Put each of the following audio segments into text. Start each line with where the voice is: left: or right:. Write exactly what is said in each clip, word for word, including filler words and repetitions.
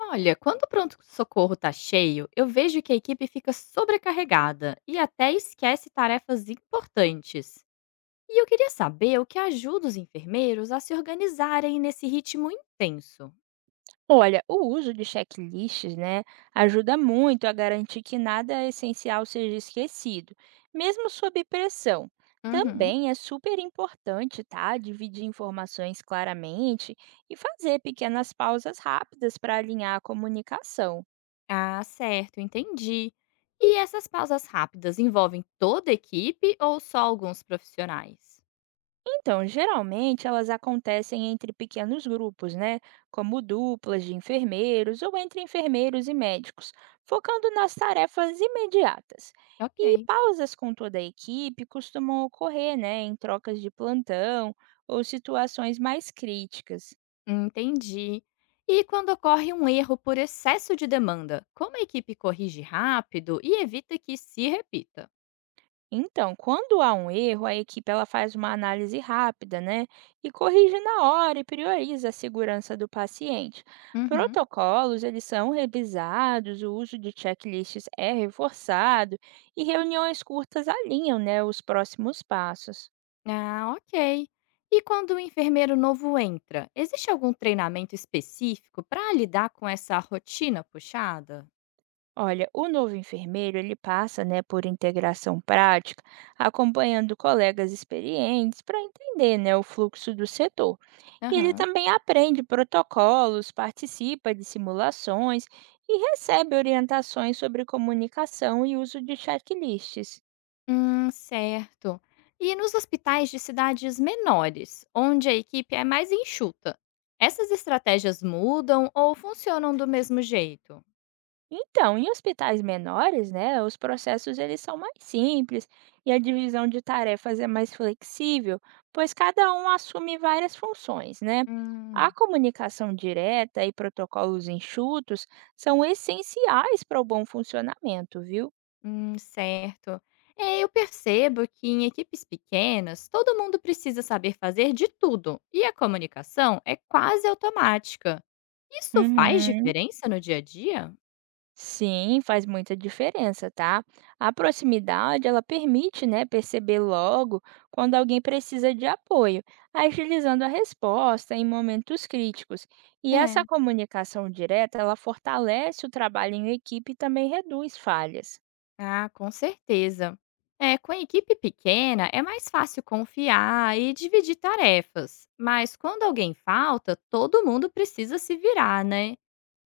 left: Olha, quando o pronto-socorro está cheio, eu vejo que a equipe fica sobrecarregada e até esquece tarefas importantes. E eu queria saber o que ajuda os enfermeiros a se organizarem nesse ritmo intenso.
right: Olha, o uso de checklists, né, ajuda muito a garantir que nada essencial seja esquecido, mesmo sob pressão.
left: Uhum.
right: Também é super importante, tá, dividir informações claramente e fazer pequenas pausas rápidas para alinhar a comunicação.
left: Ah, certo, entendi. E essas pausas rápidas envolvem toda a equipe ou só alguns profissionais?
right: Então, geralmente elas acontecem entre pequenos grupos, né? Como duplas de enfermeiros ou entre enfermeiros e médicos, focando nas tarefas imediatas. E
left: Ok.
right: pausas com toda a equipe costumam ocorrer, né? Em trocas de plantão ou situações mais críticas.
left: Entendi. E quando ocorre um erro por excesso de demanda, como a equipe corrige rápido e evita que se repita?
right: Então, quando há um erro, a equipe ela faz uma análise rápida, né? E corrige na hora e prioriza a segurança do paciente.
left: Uhum.
right: Protocolos, eles são revisados, o uso de checklists é reforçado e reuniões curtas alinham, né, os próximos passos.
left: Ah, ok. E quando o enfermeiro novo entra, existe algum treinamento específico para lidar com essa rotina puxada?
right: Olha, o novo enfermeiro ele passa, né, por integração prática, acompanhando colegas experientes para entender, né, o fluxo do setor. E ele
left: Aham.
right: também aprende protocolos, participa de simulações e recebe orientações sobre comunicação e uso de checklists.
left: Hum, certo. E nos hospitais de cidades menores, onde a equipe é mais enxuta, essas estratégias mudam ou funcionam do mesmo jeito?
right: Então, em hospitais menores, né, os processos eles são mais simples e a divisão de tarefas é mais flexível, pois cada um assume várias funções, né? A
left: Hum.
right: comunicação direta e protocolos enxutos são essenciais para o bom funcionamento, viu?
left: Hum, certo. É, eu percebo que em equipes pequenas, todo mundo precisa saber fazer de tudo e a comunicação é quase automática. Isso faz
right: Uhum.
left: diferença no dia a dia?
right: Sim, faz muita diferença, tá? A proximidade, ela permite, né, perceber logo quando alguém precisa de apoio, agilizando a resposta em momentos críticos. E
left: É.
right: essa comunicação direta, ela fortalece o trabalho em equipe e também reduz falhas.
left: Ah, com certeza. É, com a equipe pequena é mais fácil confiar e dividir tarefas, mas quando alguém falta, todo mundo precisa se virar, né?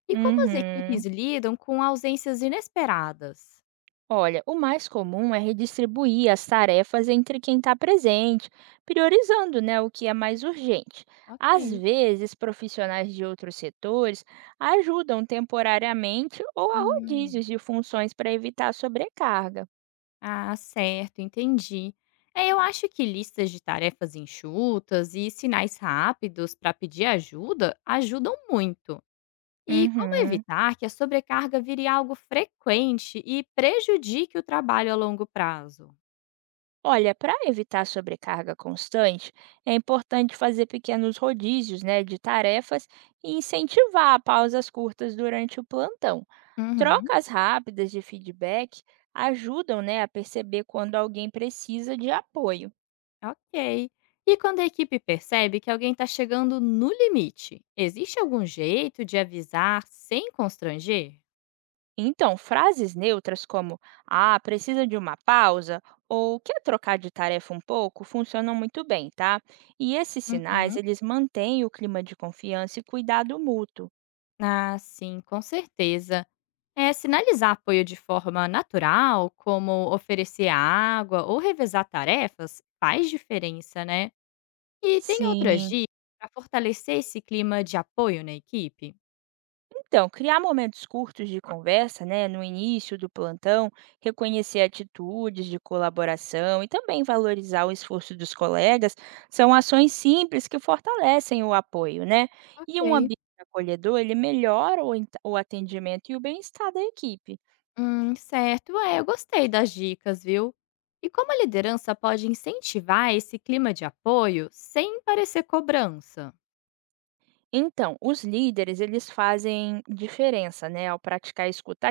left: E como as
right: Uhum.
left: equipes lidam com ausências inesperadas?
right: Olha, o mais comum é redistribuir as tarefas entre quem está presente, priorizando, né, o que é mais urgente. Às
left: Ok.
right: vezes, profissionais de outros setores ajudam temporariamente ou há
left: Hum.
right: rodízios de funções para evitar sobrecarga.
left: Ah, certo, entendi. É, eu acho que listas de tarefas enxutas e sinais rápidos para pedir ajuda ajudam muito. E como
right: Uhum.
left: evitar que a sobrecarga vire algo frequente e prejudique o trabalho a longo prazo?
right: Olha, para evitar sobrecarga constante, é importante fazer pequenos rodízios, né, de tarefas e incentivar pausas curtas durante o plantão.
left: Uhum,
right: Trocas rápidas de feedback ajudam, né, a perceber quando alguém precisa de apoio.
left: ok. E quando a equipe percebe que alguém está chegando no limite, existe algum jeito de avisar sem constranger?
right: Então, frases neutras como "Ah, precisa de uma pausa" ou "Quer trocar de tarefa um pouco?" funcionam muito bem, tá? E esses sinais,
left: Uhum.
right: eles mantêm o clima de confiança e cuidado mútuo.
left: Ah, sim, com certeza. É, sinalizar apoio de forma natural, como oferecer água ou revezar tarefas, faz diferença, né? E tem outras
right: Sim.
left: dicas para fortalecer esse clima de apoio na equipe?
right: Então, criar momentos curtos de conversa, né, no início do plantão, reconhecer atitudes de colaboração e também valorizar o esforço dos colegas, são ações simples que fortalecem o apoio, né? E um
left: Ok.
right: ambiente acolhedor, ele melhora o ent- o atendimento e o bem-estar da equipe.
left: Hum, certo, é, eu gostei das dicas, viu? E como a liderança pode incentivar esse clima de apoio sem parecer cobrança?
right: Então, os líderes, eles fazem diferença, né, ao praticar a escuta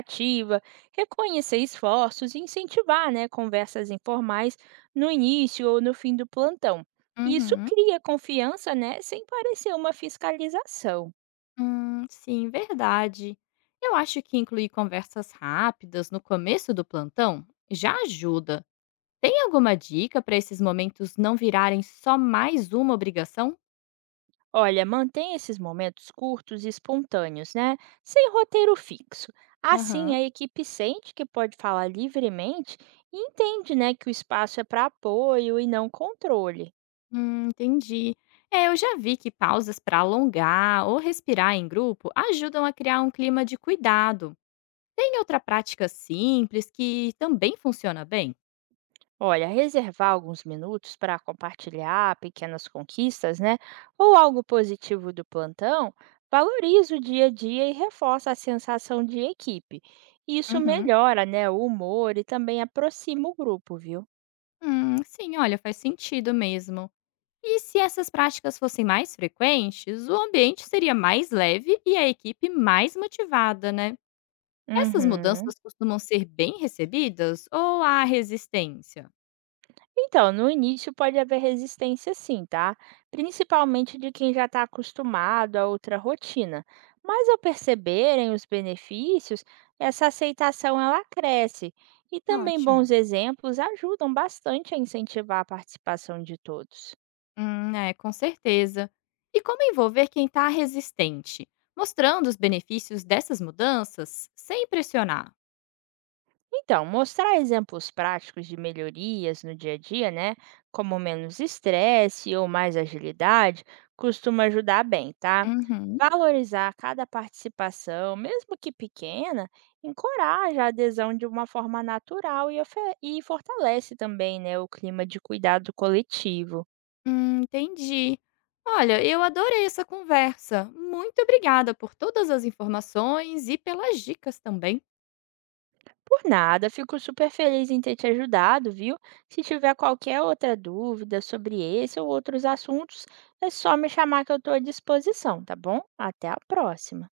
right: reconhecer esforços e incentivar, né, conversas informais no início ou no fim do plantão. Isso
left: Uhum.
right: cria confiança, né, sem parecer uma fiscalização.
left: Hum, sim, verdade. Eu acho que incluir conversas rápidas no começo do plantão já ajuda. Tem alguma dica para esses momentos não virarem só mais uma obrigação?
right: Olha, mantém esses momentos curtos e espontâneos, né, sem roteiro fixo. Assim,
left: Aham.
right: a equipe sente que pode falar livremente e entende, né, que o espaço é para apoio e não controle.
left: Hum, entendi. É, eu já vi que pausas para alongar ou respirar em grupo ajudam a criar um clima de cuidado. Tem outra prática simples que também funciona bem?
right: Olha, reservar alguns minutos para compartilhar pequenas conquistas, né? Ou algo positivo do plantão, valoriza o dia a dia e reforça a sensação de equipe. Isso
left: Uhum.
right: melhora, né, o humor e também aproxima o grupo, viu?
left: Hum, sim, olha, faz sentido mesmo. E se essas práticas fossem mais frequentes, o ambiente seria mais leve e a equipe mais motivada, né? Essas
right: Uhum.
left: mudanças costumam ser bem recebidas ou há resistência?
right: Então, no início pode haver resistência sim, tá? Principalmente de quem já está acostumado a outra rotina. Mas ao perceberem os benefícios, essa aceitação ela cresce. E também bons
left: Ótimo.
right: exemplos ajudam bastante a incentivar a participação de todos.
left: Hum, é, com certeza. E como envolver quem está resistente? Mostrando os benefícios dessas mudanças sem pressionar.
right: Então, mostrar exemplos práticos de melhorias no dia a dia, né, como menos estresse ou mais agilidade, costuma ajudar bem, tá?
left: Uhum.
right: Valorizar cada participação, mesmo que pequena, encoraja a adesão de uma forma natural e, ofe- e fortalece também, né, o clima de cuidado coletivo.
left: Hum, entendi. Olha, eu adorei essa conversa. Muito obrigada por todas as informações e pelas dicas também.
right: Por nada, fico super feliz em ter te ajudado, viu? Se tiver qualquer outra dúvida sobre esse ou outros assuntos, é só me chamar que eu estou à disposição, tá bom? Até a próxima!